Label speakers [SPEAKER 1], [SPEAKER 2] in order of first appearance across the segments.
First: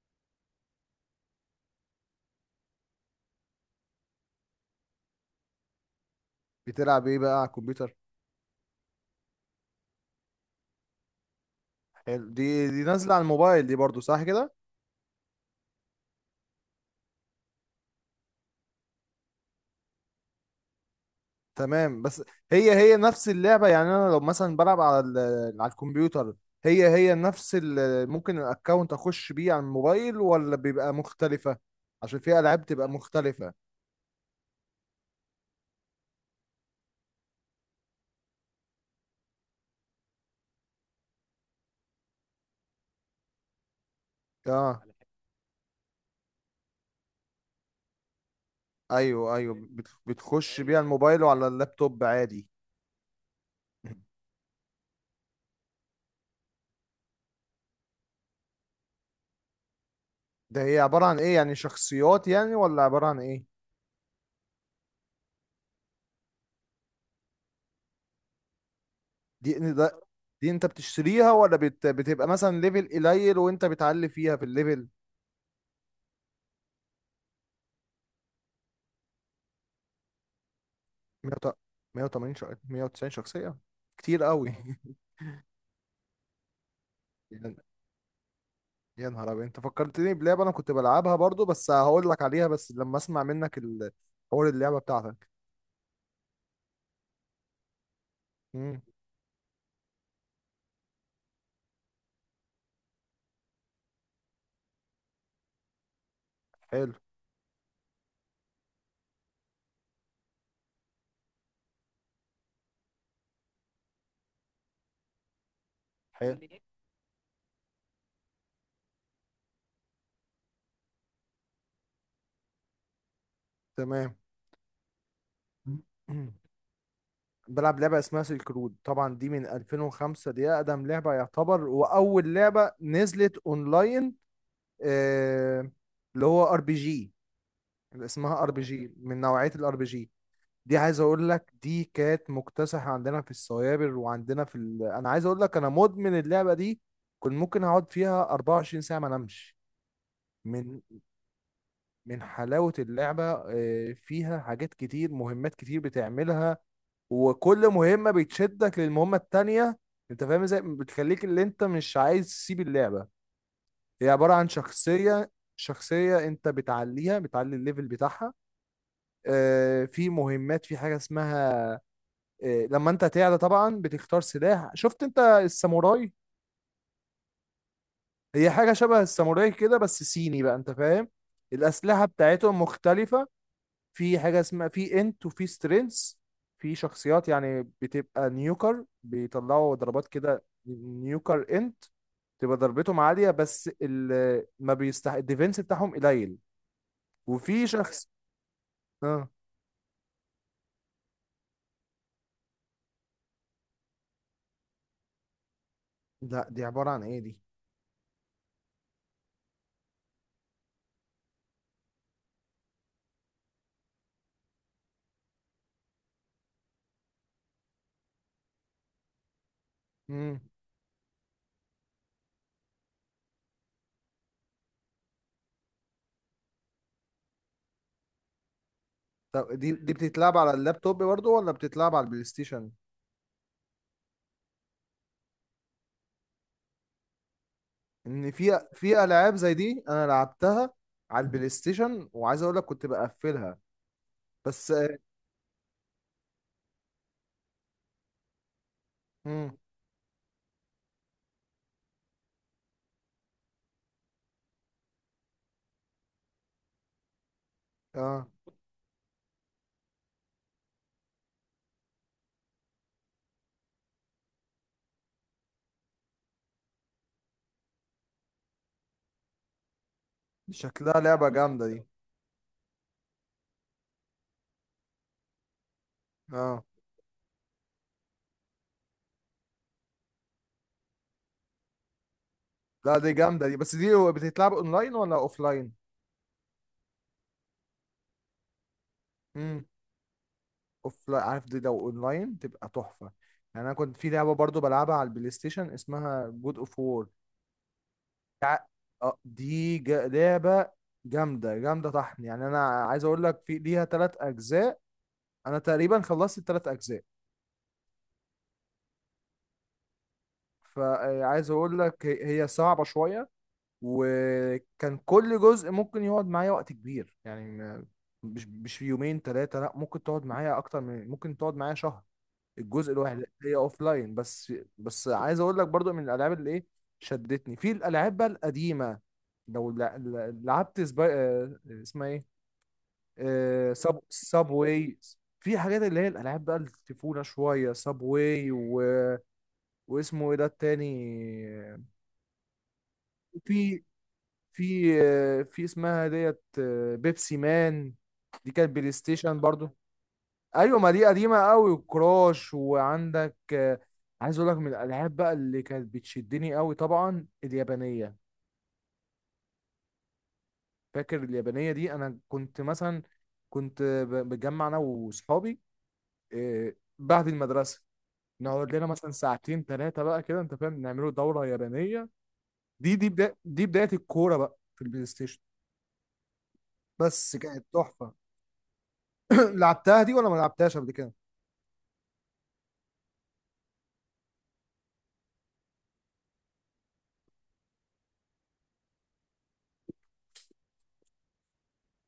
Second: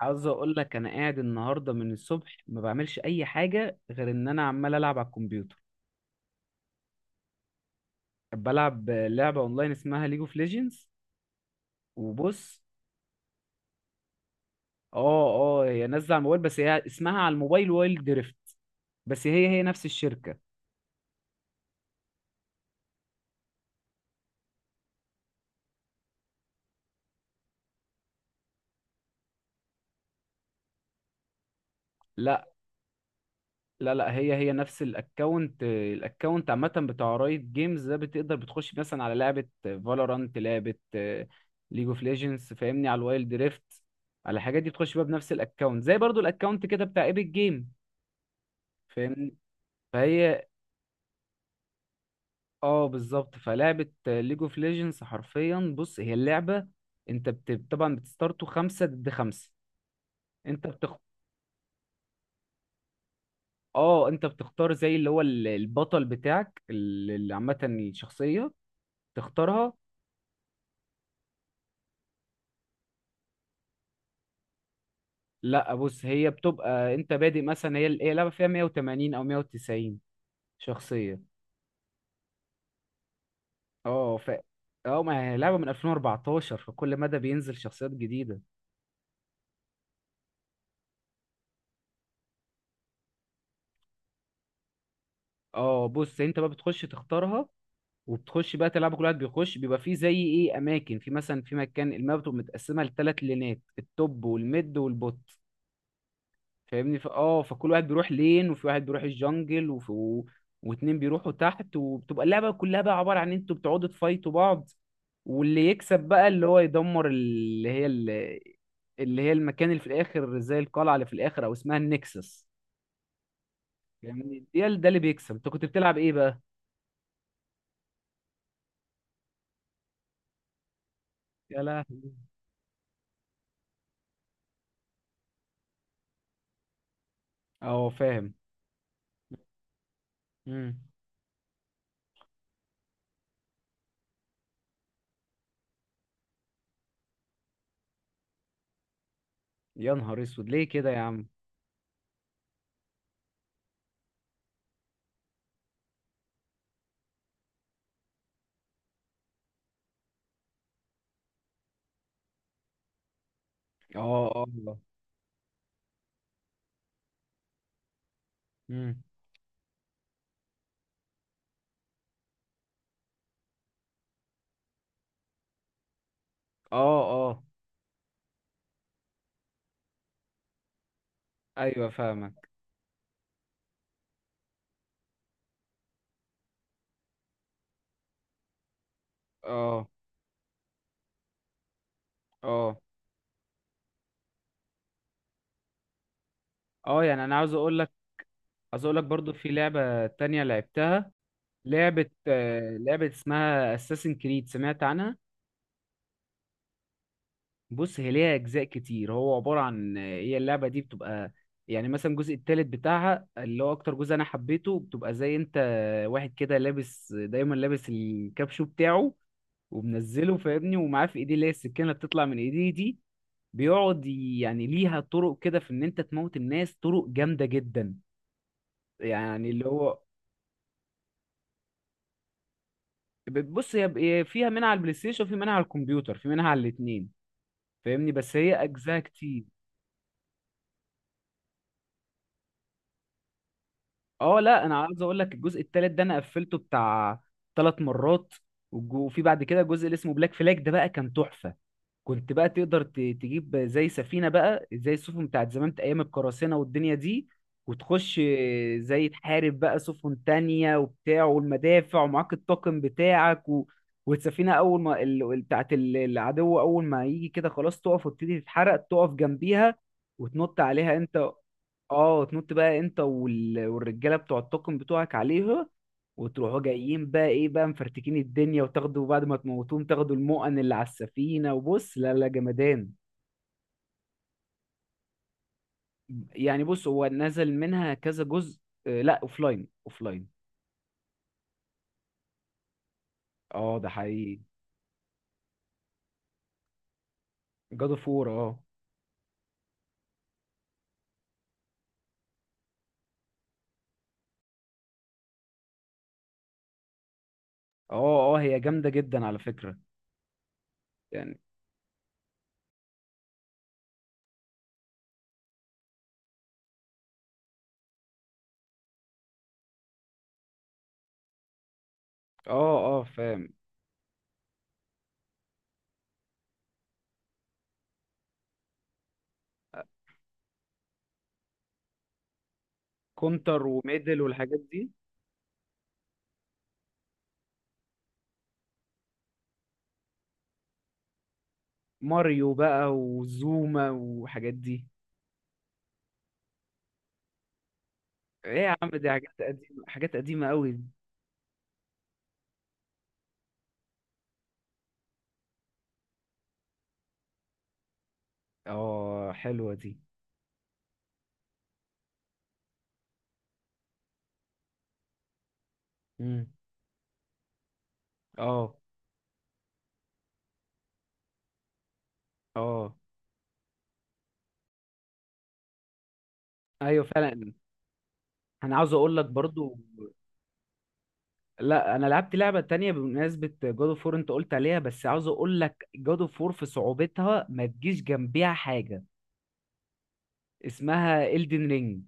[SPEAKER 1] عاوز اقول لك انا قاعد النهارده من الصبح ما بعملش اي حاجه غير ان انا عمال العب على الكمبيوتر.
[SPEAKER 2] بتلعب ايه بقى على الكمبيوتر؟
[SPEAKER 1] بلعب لعبه اونلاين اسمها ليج اوف ليجندز.
[SPEAKER 2] حلو، دي
[SPEAKER 1] وبص.
[SPEAKER 2] دي نازله على الموبايل دي برضو، صح كده؟
[SPEAKER 1] اه اه هي نازله على الموبايل، بس هي اسمها على الموبايل وايلد دريفت. بس هي نفس الشركه.
[SPEAKER 2] تمام، بس هي نفس اللعبه، يعني انا لو مثلا بلعب على على الكمبيوتر، هي نفس ممكن الاكونت اخش بيه على الموبايل، ولا بيبقى مختلفه؟ عشان في
[SPEAKER 1] لا،
[SPEAKER 2] العاب تبقى مختلفه.
[SPEAKER 1] لا، لا، هي نفس الاكونت، الاكونت عامه بتاع رايت جيمز ده. بتقدر بتخش مثلا على لعبه فالورانت، لعبه ليج اوف ليجندز، فاهمني؟ على الوايلد دريفت، على الحاجات دي
[SPEAKER 2] اه،
[SPEAKER 1] بتخش بقى بنفس الاكونت، زي برضو الاكونت كده بتاع ايبك جيم، فاهمني؟
[SPEAKER 2] ايوه ايوه، بت-
[SPEAKER 1] فهي
[SPEAKER 2] بتخش بيه على الموبايل وعلى اللابتوب عادي.
[SPEAKER 1] اه بالظبط. فلعبة ليج اوف ليجندز حرفيا، بص، هي اللعبة، انت طبعا بتستارتوا خمسة ضد خمسة.
[SPEAKER 2] ده
[SPEAKER 1] انت
[SPEAKER 2] هي
[SPEAKER 1] بتخ...
[SPEAKER 2] عباره عن ايه؟ يعني شخصيات، يعني ولا عباره عن ايه؟
[SPEAKER 1] اه انت بتختار زي اللي هو البطل بتاعك، اللي عامة الشخصية
[SPEAKER 2] دي
[SPEAKER 1] تختارها.
[SPEAKER 2] ده دي انت بتشتريها، ولا بتبقى مثلا ليفل قليل وانت بتعلي فيها في الليفل؟
[SPEAKER 1] لا، بص، هي بتبقى انت بادئ، مثلا هي لعبة فيها 180 او 190 شخصية.
[SPEAKER 2] 100، 180، 190 شخصية؟
[SPEAKER 1] اه
[SPEAKER 2] كتير
[SPEAKER 1] ف
[SPEAKER 2] قوي.
[SPEAKER 1] اه ما هي لعبة من 2014، فكل مدى
[SPEAKER 2] يا
[SPEAKER 1] بينزل شخصيات جديدة.
[SPEAKER 2] يا نهار ابيض، انت فكرتني بلعبة انا كنت بلعبها برضو، بس هقول لك عليها بس لما اسمع منك حوار اللعبة بتاعتك.
[SPEAKER 1] اه، بص، انت بقى بتخش تختارها، وبتخش بقى
[SPEAKER 2] امم
[SPEAKER 1] تلعب. كل واحد بيخش بيبقى فيه زي ايه، اماكن، في مثلا في مكان الماب بتبقى متقسمه لثلاث لينات، التوب والميد والبوت،
[SPEAKER 2] حلو،
[SPEAKER 1] فاهمني؟ ف... اه فكل واحد بيروح لين، وفي واحد بيروح الجنجل، واتنين بيروحوا تحت. وبتبقى اللعبه كلها بقى عباره عن ان انتوا بتقعدوا تفايتوا بعض، واللي يكسب بقى
[SPEAKER 2] حلو،
[SPEAKER 1] اللي هو يدمر اللي هي المكان اللي في الاخر، زي القلعه اللي في الاخر، او اسمها النكسس،
[SPEAKER 2] تمام.
[SPEAKER 1] فاهمني؟ ده اللي بيكسب. انت كنت بتلعب ايه بقى؟
[SPEAKER 2] بلعب لعبة اسمها سيلك رود، طبعا دي من 2005، دي أقدم لعبة
[SPEAKER 1] يا
[SPEAKER 2] يعتبر،
[SPEAKER 1] لهوي.
[SPEAKER 2] وأول لعبة نزلت أونلاين. آه، اللي هو ار بي جي،
[SPEAKER 1] اه،
[SPEAKER 2] اللي
[SPEAKER 1] فاهم.
[SPEAKER 2] اسمها ار بي جي، من نوعية الار بي جي.
[SPEAKER 1] مم.
[SPEAKER 2] دي عايز اقول لك دي كانت مكتسحة عندنا في السوابر وعندنا في انا عايز اقول لك انا مدمن اللعبة دي، كنت ممكن اقعد فيها 24 ساعة ما انامش
[SPEAKER 1] يا نهار اسود، ليه
[SPEAKER 2] من
[SPEAKER 1] كده يا عم؟
[SPEAKER 2] من حلاوة اللعبة. فيها حاجات كتير، مهمات كتير بتعملها، وكل مهمة بتشدك للمهمة التانية. انت فاهم ازاي بتخليك اللي انت مش عايز تسيب اللعبة. هي
[SPEAKER 1] اه.
[SPEAKER 2] عبارة
[SPEAKER 1] اه.
[SPEAKER 2] عن شخصية، شخصية انت بتعليها، بتعلي الليفل بتاعها.
[SPEAKER 1] امم.
[SPEAKER 2] في مهمات، في حاجة اسمها، لما انت تعلى طبعا بتختار سلاح. شفت انت الساموراي؟
[SPEAKER 1] اه. اه.
[SPEAKER 2] هي حاجة شبه الساموراي كده، بس صيني بقى، انت فاهم.
[SPEAKER 1] ايوه
[SPEAKER 2] الأسلحة
[SPEAKER 1] فاهمك.
[SPEAKER 2] بتاعتهم مختلفة. في حاجة اسمها، في انت وفي سترينث، في شخصيات يعني بتبقى نيوكر، بيطلعوا
[SPEAKER 1] اه.
[SPEAKER 2] ضربات كده، نيوكر انت تبقى
[SPEAKER 1] اه.
[SPEAKER 2] ضربتهم عالية، بس ال ما بيستح الديفنس بتاعهم قليل.
[SPEAKER 1] اه يعني انا عاوز
[SPEAKER 2] وفي
[SPEAKER 1] اقول لك
[SPEAKER 2] شخص،
[SPEAKER 1] عاوز اقول لك
[SPEAKER 2] اه
[SPEAKER 1] برضو، في لعبة تانية لعبتها، لعبة، لعبة اسمها اساسن كريد، سمعت عنها؟
[SPEAKER 2] لا. دي عبارة عن ايه دي؟
[SPEAKER 1] بص، هي ليها اجزاء كتير، هو عبارة عن، هي اللعبة دي بتبقى، يعني مثلا الجزء التالت بتاعها، اللي هو اكتر جزء انا حبيته، بتبقى زي انت واحد كده لابس، دايما لابس الكابشو بتاعه ومنزله
[SPEAKER 2] مم.
[SPEAKER 1] فاهمني، ومعاه في ايديه اللي هي السكينة اللي بتطلع من ايديه دي. بيقعد يعني ليها طرق كده في ان انت تموت الناس، طرق جامده جدا، يعني
[SPEAKER 2] طب
[SPEAKER 1] اللي
[SPEAKER 2] دي
[SPEAKER 1] هو.
[SPEAKER 2] بتتلعب على اللابتوب برضه ولا بتتلعب على البلاي ستيشن؟
[SPEAKER 1] بص، هي فيها منها على البلاي ستيشن، وفي منها على الكمبيوتر، في منها على الاتنين، فاهمني؟
[SPEAKER 2] ان
[SPEAKER 1] بس هي
[SPEAKER 2] في
[SPEAKER 1] اجزاء
[SPEAKER 2] في العاب
[SPEAKER 1] كتير.
[SPEAKER 2] زي دي انا لعبتها على البلاي ستيشن، وعايز اقول لك كنت بقفلها
[SPEAKER 1] اه لا،
[SPEAKER 2] بس.
[SPEAKER 1] انا عاوز اقول لك الجزء التالت ده انا قفلته بتاع ثلاث مرات. والج- وفي بعد
[SPEAKER 2] امم
[SPEAKER 1] كده جزء اللي اسمه بلاك فلاج، ده بقى كان تحفه. كنت بقى تقدر تجيب زي سفينة بقى، زي السفن بتاعت زمان أيام القراصنة والدنيا دي، وتخش
[SPEAKER 2] اه،
[SPEAKER 1] زي تحارب بقى سفن تانية وبتاع، والمدافع ومعاك الطاقم بتاعك. والسفينة أول ما بتاعت العدو أول ما يجي كده، خلاص تقف وتبتدي تتحرق، تقف جنبيها وتنط عليها
[SPEAKER 2] شكلها لعبة
[SPEAKER 1] أنت.
[SPEAKER 2] جامدة دي.
[SPEAKER 1] اه، تنط بقى أنت وال... والرجالة بتوع الطاقم بتوعك عليها، وتروحوا
[SPEAKER 2] اه
[SPEAKER 1] جايين بقى ايه بقى مفرتكين الدنيا، وتاخدوا بعد ما تموتوهم تاخدوا المؤن اللي على السفينة. وبص، لا لا، جمدان.
[SPEAKER 2] لا، دي جامدة دي، بس دي هو بتتلعب اونلاين ولا اوفلاين؟
[SPEAKER 1] يعني بص، هو نزل منها كذا جزء. لا،
[SPEAKER 2] امم
[SPEAKER 1] اوفلاين اوفلاين.
[SPEAKER 2] اوفلاين. عارف، دي لو اونلاين تبقى تحفة. يعني انا
[SPEAKER 1] اه ده
[SPEAKER 2] كنت في لعبة
[SPEAKER 1] حقيقي.
[SPEAKER 2] برضه بلعبها على البلاي ستيشن اسمها جود اوف وور.
[SPEAKER 1] جاد اوف وور، اه.
[SPEAKER 2] اه، دي لعبة جامدة جامدة طحن، يعني انا عايز اقول لك في ليها 3 اجزاء، انا تقريبا خلصت ال3 اجزاء.
[SPEAKER 1] اه، اه، هي جامدة جدا على فكرة، يعني.
[SPEAKER 2] فعايز اقول لك هي صعبة شوية، وكان كل جزء ممكن يقعد معايا وقت كبير، يعني مش في يومين ثلاثة، لا ممكن تقعد معايا اكتر، من ممكن تقعد معايا شهر
[SPEAKER 1] اه،
[SPEAKER 2] الجزء
[SPEAKER 1] اه
[SPEAKER 2] الواحد.
[SPEAKER 1] فاهم.
[SPEAKER 2] هي اوف لاين بس. بس عايز اقول لك برضو من الالعاب اللي ايه شدتني في الالعاب بقى القديمة، لو لعبت سبا... آه، اسمها ايه،
[SPEAKER 1] كونتر
[SPEAKER 2] آه، سب
[SPEAKER 1] وميدل
[SPEAKER 2] سب
[SPEAKER 1] والحاجات دي.
[SPEAKER 2] واي. في حاجات اللي هي الالعاب بقى الطفوله شويه، سب واي واسمه ايه ده التاني؟
[SPEAKER 1] ماريو بقى
[SPEAKER 2] في
[SPEAKER 1] وزوما والحاجات دي.
[SPEAKER 2] في في اسمها ديت، بيبسي مان، دي
[SPEAKER 1] ايه
[SPEAKER 2] كانت
[SPEAKER 1] يا عم،
[SPEAKER 2] بلاي
[SPEAKER 1] دي حاجات
[SPEAKER 2] ستيشن برضو.
[SPEAKER 1] قديمة، حاجات قديمة قوي.
[SPEAKER 2] ايوه، ما دي قديمه قوي، وكراش، وعندك عايز اقول لك من الالعاب بقى اللي كانت بتشدني قوي طبعا اليابانيه.
[SPEAKER 1] اه حلوة دي.
[SPEAKER 2] فاكر اليابانيه دي؟ انا كنت مثلا كنت بتجمع انا واصحابي
[SPEAKER 1] مم.
[SPEAKER 2] بعد المدرسه
[SPEAKER 1] اه.
[SPEAKER 2] نقعد لنا مثلا ساعتين ثلاثه بقى كده، انت فاهم، نعملوا دوره يابانيه.
[SPEAKER 1] اه
[SPEAKER 2] دي بدايه الكوره بقى في البلاي ستيشن،
[SPEAKER 1] ايوه
[SPEAKER 2] بس
[SPEAKER 1] فعلا.
[SPEAKER 2] كانت تحفة.
[SPEAKER 1] انا عاوز اقول لك برضو،
[SPEAKER 2] لعبتها دي، ولا ما لعبتهاش قبل كده؟
[SPEAKER 1] لا انا لعبت لعبه تانية بمناسبه جود اوف وور انت قلت عليها، بس عاوز اقول لك جود اوف وور في صعوبتها ما تجيش جنبيها حاجه اسمها إلدن رينج.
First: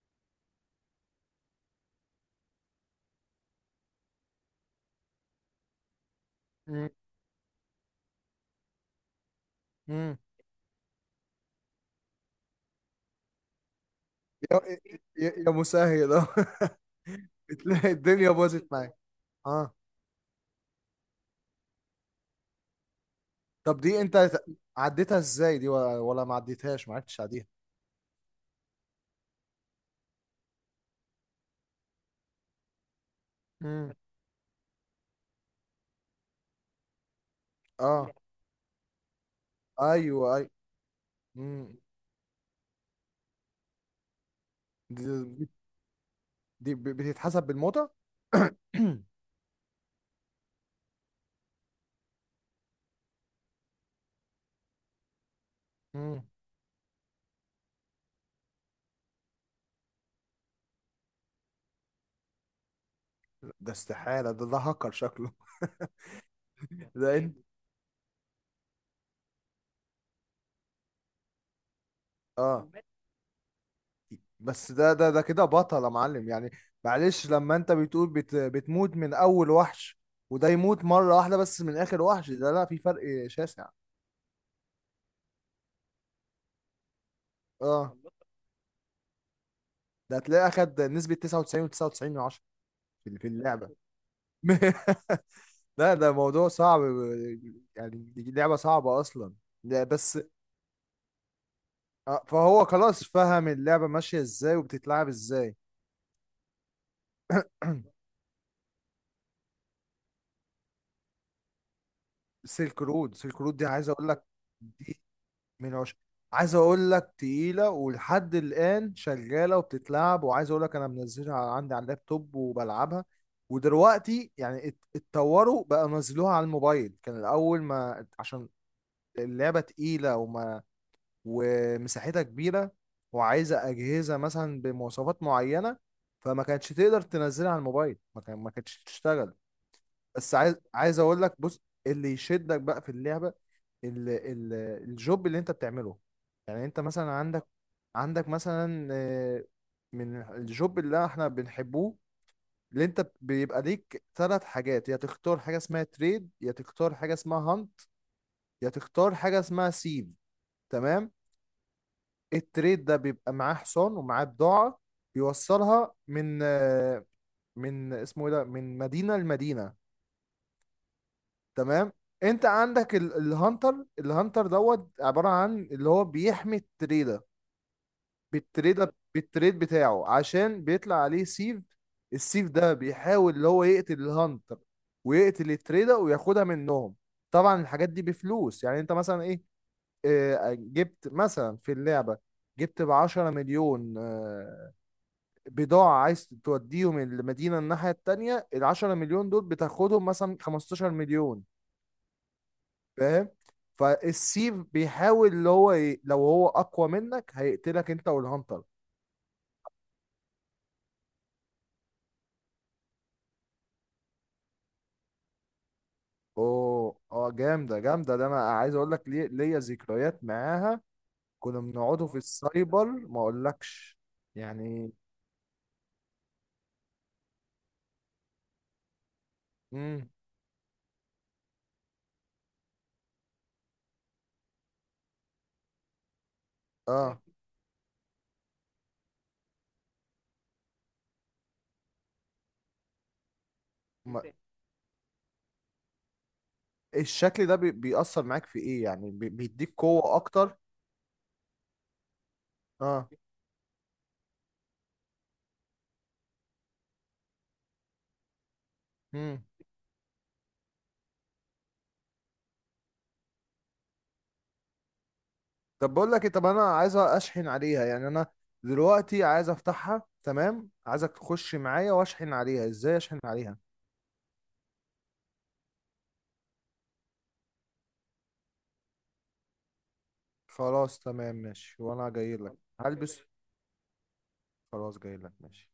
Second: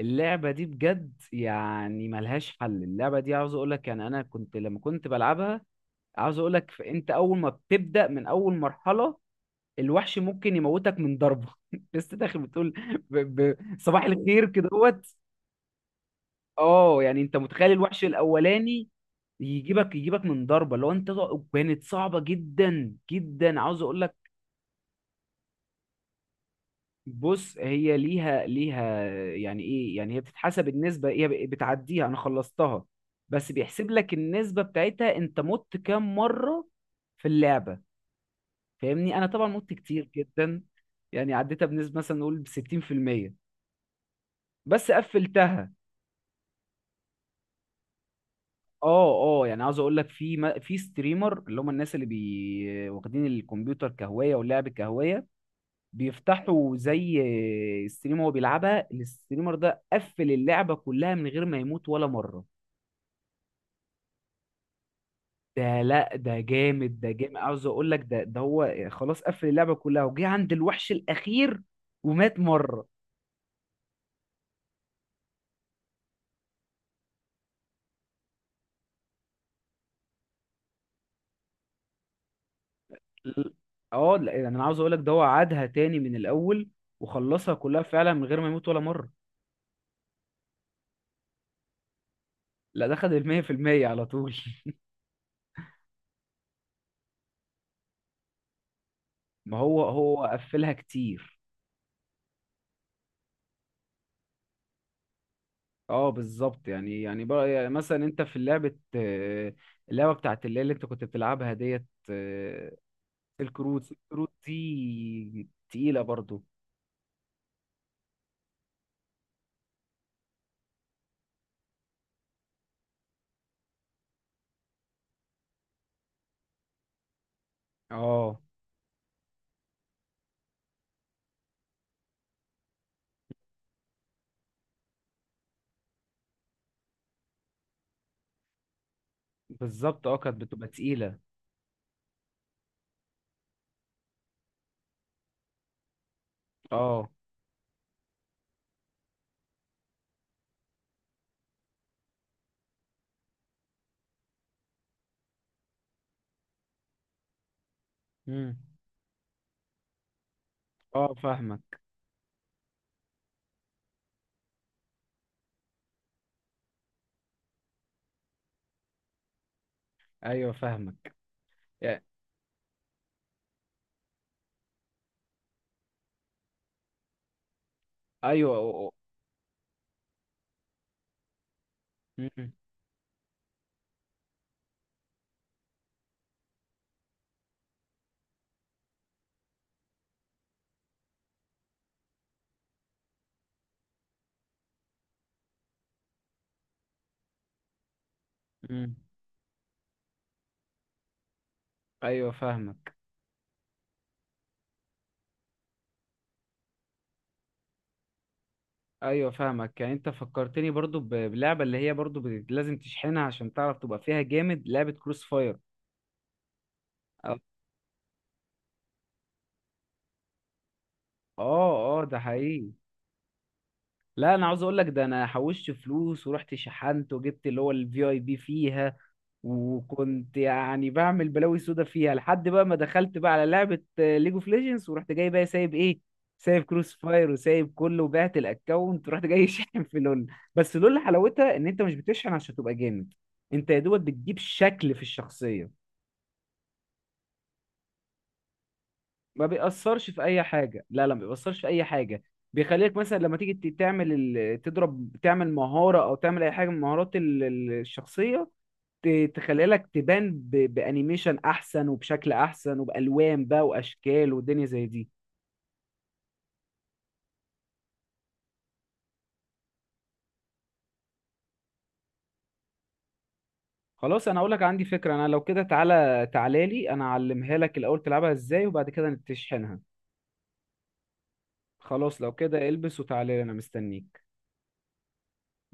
[SPEAKER 1] اللعبه دي بجد يعني ملهاش حل. اللعبه دي عاوز اقول لك، يعني انا كنت لما كنت بلعبها، عاوز اقول لك
[SPEAKER 2] مم.
[SPEAKER 1] انت اول ما بتبدا من اول مرحله،
[SPEAKER 2] مم.
[SPEAKER 1] الوحش ممكن يموتك من ضربه. لسه داخل بتقول ب... صباح الخير كده.
[SPEAKER 2] يا يا مسهل، اه.
[SPEAKER 1] اه، يعني انت متخيل،
[SPEAKER 2] بتلاقي
[SPEAKER 1] الوحش
[SPEAKER 2] الدنيا باظت
[SPEAKER 1] الاولاني
[SPEAKER 2] معاك، اه.
[SPEAKER 1] يجيبك من ضربه لو انت كانت صعبه جدا جدا، عاوز
[SPEAKER 2] طب
[SPEAKER 1] اقول
[SPEAKER 2] دي
[SPEAKER 1] لك.
[SPEAKER 2] انت عديتها ازاي دي، ولا ما عديتهاش، ما عدتش عليها؟
[SPEAKER 1] بص، هي ليها يعني ايه، يعني هي بتتحسب النسبه، بتعديها، انا خلصتها، بس بيحسب
[SPEAKER 2] مم.
[SPEAKER 1] لك النسبه بتاعتها انت مت كام مره في اللعبه،
[SPEAKER 2] اه،
[SPEAKER 1] فاهمني. انا طبعا مت كتير
[SPEAKER 2] ايوه اي.
[SPEAKER 1] جدا، يعني عديتها
[SPEAKER 2] مم.
[SPEAKER 1] بنسبه مثلا نقول ب 60%، بس
[SPEAKER 2] دي, دي
[SPEAKER 1] قفلتها.
[SPEAKER 2] دي بتتحسب بالموتى.
[SPEAKER 1] اه، اه يعني عاوز اقول لك في في ستريمر، اللي هم الناس اللي بي واخدين الكمبيوتر كهوايه واللعب كهوايه،
[SPEAKER 2] مم.
[SPEAKER 1] بيفتحوا زي ستريم، هو بيلعبها. الستريمر ده قفل اللعبه كلها من غير ما يموت ولا مره.
[SPEAKER 2] ده استحالة، ده هاكر شكله.
[SPEAKER 1] ده لا، ده جامد، ده
[SPEAKER 2] ده انت،
[SPEAKER 1] جامد، عاوز اقول لك. ده هو خلاص قفل اللعبه كلها وجه عند الوحش الاخير ومات
[SPEAKER 2] اه،
[SPEAKER 1] مره.
[SPEAKER 2] بس ده كده بطل يا معلم يعني. معلش، لما انت بتقول بتموت من اول وحش، وده يموت مرة واحدة بس من اخر وحش، ده لا، في فرق
[SPEAKER 1] ال-
[SPEAKER 2] شاسع.
[SPEAKER 1] اه لا، يعني انا عاوز اقول لك ده هو عادها تاني من الاول وخلصها كلها
[SPEAKER 2] اه،
[SPEAKER 1] فعلا من غير ما يموت ولا مره.
[SPEAKER 2] ده هتلاقيه اخد نسبة 99 و99 من 10
[SPEAKER 1] لا، ده خد
[SPEAKER 2] في
[SPEAKER 1] المية في
[SPEAKER 2] اللعبة.
[SPEAKER 1] المية على طول.
[SPEAKER 2] لا، ده موضوع صعب، يعني دي لعبة صعبة اصلا.
[SPEAKER 1] ما هو
[SPEAKER 2] لا، بس
[SPEAKER 1] هو قفلها كتير.
[SPEAKER 2] فهو خلاص فهم اللعبة ماشية ازاي وبتتلعب ازاي.
[SPEAKER 1] اه بالظبط. بقى يعني مثلا، انت في لعبة، اللعبة بتاعت اللي انت كنت بتلعبها ديت.
[SPEAKER 2] سيلك رود
[SPEAKER 1] سيلك
[SPEAKER 2] دي
[SPEAKER 1] رود،
[SPEAKER 2] عايز
[SPEAKER 1] سيلك
[SPEAKER 2] اقول لك
[SPEAKER 1] رود دي
[SPEAKER 2] من عشرة،
[SPEAKER 1] تقيلة برضو.
[SPEAKER 2] عايز اقول لك تقيلة ولحد الآن شغالة وبتتلعب، وعايز اقول لك انا منزلها عندي على اللابتوب وبلعبها. ودلوقتي يعني اتطوروا بقى، نزلوها على الموبايل. كان الأول ما
[SPEAKER 1] اه
[SPEAKER 2] عشان اللعبة تقيلة، ومساحتها كبيرة، وعايزة أجهزة مثلا بمواصفات معينة، فما كانتش تقدر تنزلها على الموبايل، ما كانتش تشتغل.
[SPEAKER 1] بالظبط، اه كانت
[SPEAKER 2] بس عايز
[SPEAKER 1] بتبقى
[SPEAKER 2] عايز
[SPEAKER 1] تقيلة.
[SPEAKER 2] اقول لك، بص، اللي يشدك بقى في اللعبه ال... ال... الجوب اللي انت بتعمله. يعني انت
[SPEAKER 1] اه.
[SPEAKER 2] مثلا عندك، عندك مثلا، من الجوب اللي احنا بنحبوه، اللي انت بيبقى ليك ثلاث حاجات: يا تختار حاجه اسمها تريد، يا تختار حاجه اسمها هانت،
[SPEAKER 1] امم.
[SPEAKER 2] يا تختار حاجه اسمها سيف، تمام.
[SPEAKER 1] اه فاهمك.
[SPEAKER 2] التريد ده بيبقى معاه حصان ومعاه بضاعه، بيوصلها من من اسمه ايه ده، من مدينه لمدينه،
[SPEAKER 1] ايوه فاهمك
[SPEAKER 2] تمام.
[SPEAKER 1] يعني.
[SPEAKER 2] انت عندك الهانتر. الهانتر دوت عبارة عن اللي هو بيحمي التريدة
[SPEAKER 1] ايوه.
[SPEAKER 2] بالتريد بتاعه، عشان بيطلع عليه سيف. السيف
[SPEAKER 1] امم.
[SPEAKER 2] ده بيحاول اللي هو يقتل الهانتر، ويقتل التريدة وياخدها منهم. طبعا الحاجات دي بفلوس، يعني انت مثلا ايه، اه، جبت مثلا في اللعبة، جبت ب10 مليون بضاعة، عايز توديهم المدينة الناحية التانية، العشرة
[SPEAKER 1] امم.
[SPEAKER 2] مليون دول بتاخدهم مثلا 15 مليون،
[SPEAKER 1] ايوه فاهمك.
[SPEAKER 2] فاهم. فالسي بيحاول اللي هو لو هو اقوى منك هيقتلك انت والهانتر.
[SPEAKER 1] ايوه فاهمك، يعني انت فكرتني برضو ب- بلعبة اللي هي برضو لازم تشحنها عشان تعرف تبقى فيها جامد، لعبة كروس فاير.
[SPEAKER 2] اوه، اه، جامده جامده، ده انا عايز اقول لك ليه ليا ذكريات معاها. كنا
[SPEAKER 1] اه، اه
[SPEAKER 2] بنقعدوا في
[SPEAKER 1] ده حقيقي.
[SPEAKER 2] السايبر ما اقولكش
[SPEAKER 1] لا انا عاوز اقول لك،
[SPEAKER 2] يعني.
[SPEAKER 1] ده انا حوشت فلوس ورحت شحنت وجبت اللي هو الفي اي بي فيها،
[SPEAKER 2] امم
[SPEAKER 1] وكنت يعني بعمل بلاوي سودا فيها، لحد بقى ما دخلت بقى على لعبة ليج اوف ليجندز ورحت جاي بقى سايب ايه، سايب كروس
[SPEAKER 2] اه،
[SPEAKER 1] فاير وسايب كله، وبعت الاكونت ورحت جاي شاحن في لول. بس لول حلاوتها ان انت مش بتشحن عشان تبقى جامد، انت يا دوبك
[SPEAKER 2] ما...
[SPEAKER 1] بتجيب شكل في الشخصية.
[SPEAKER 2] الشكل ده بيأثر معاك في ايه؟ يعني
[SPEAKER 1] ما
[SPEAKER 2] بيديك
[SPEAKER 1] بيأثرش
[SPEAKER 2] قوه
[SPEAKER 1] في اي
[SPEAKER 2] اكتر؟
[SPEAKER 1] حاجه، لا لا، ما بيأثرش في اي حاجه. بيخليك
[SPEAKER 2] اه.
[SPEAKER 1] مثلا لما تيجي تعمل تضرب، تعمل مهاره او تعمل اي حاجه من مهارات الشخصيه،
[SPEAKER 2] امم
[SPEAKER 1] تخلي لك تبان ب... بانيميشن احسن وبشكل احسن وبالوان بقى واشكال ودنيا زي دي.
[SPEAKER 2] طب بقول لك طب انا عايز اشحن عليها، يعني انا دلوقتي عايز افتحها، تمام، عايزك تخش معايا واشحن عليها، ازاي اشحن عليها؟
[SPEAKER 1] خلاص، انا اقول لك عندي فكره، انا لو كده تعالى، تعالى لي، انا اعلمها لك الاول تلعبها ازاي، وبعد كده تشحنها.
[SPEAKER 2] خلاص تمام ماشي، وانا
[SPEAKER 1] خلاص لو
[SPEAKER 2] جاي لك
[SPEAKER 1] كده البس
[SPEAKER 2] هلبس.
[SPEAKER 1] وتعالى لي، انا مستنيك.
[SPEAKER 2] خلاص، جاي لك، ماشي.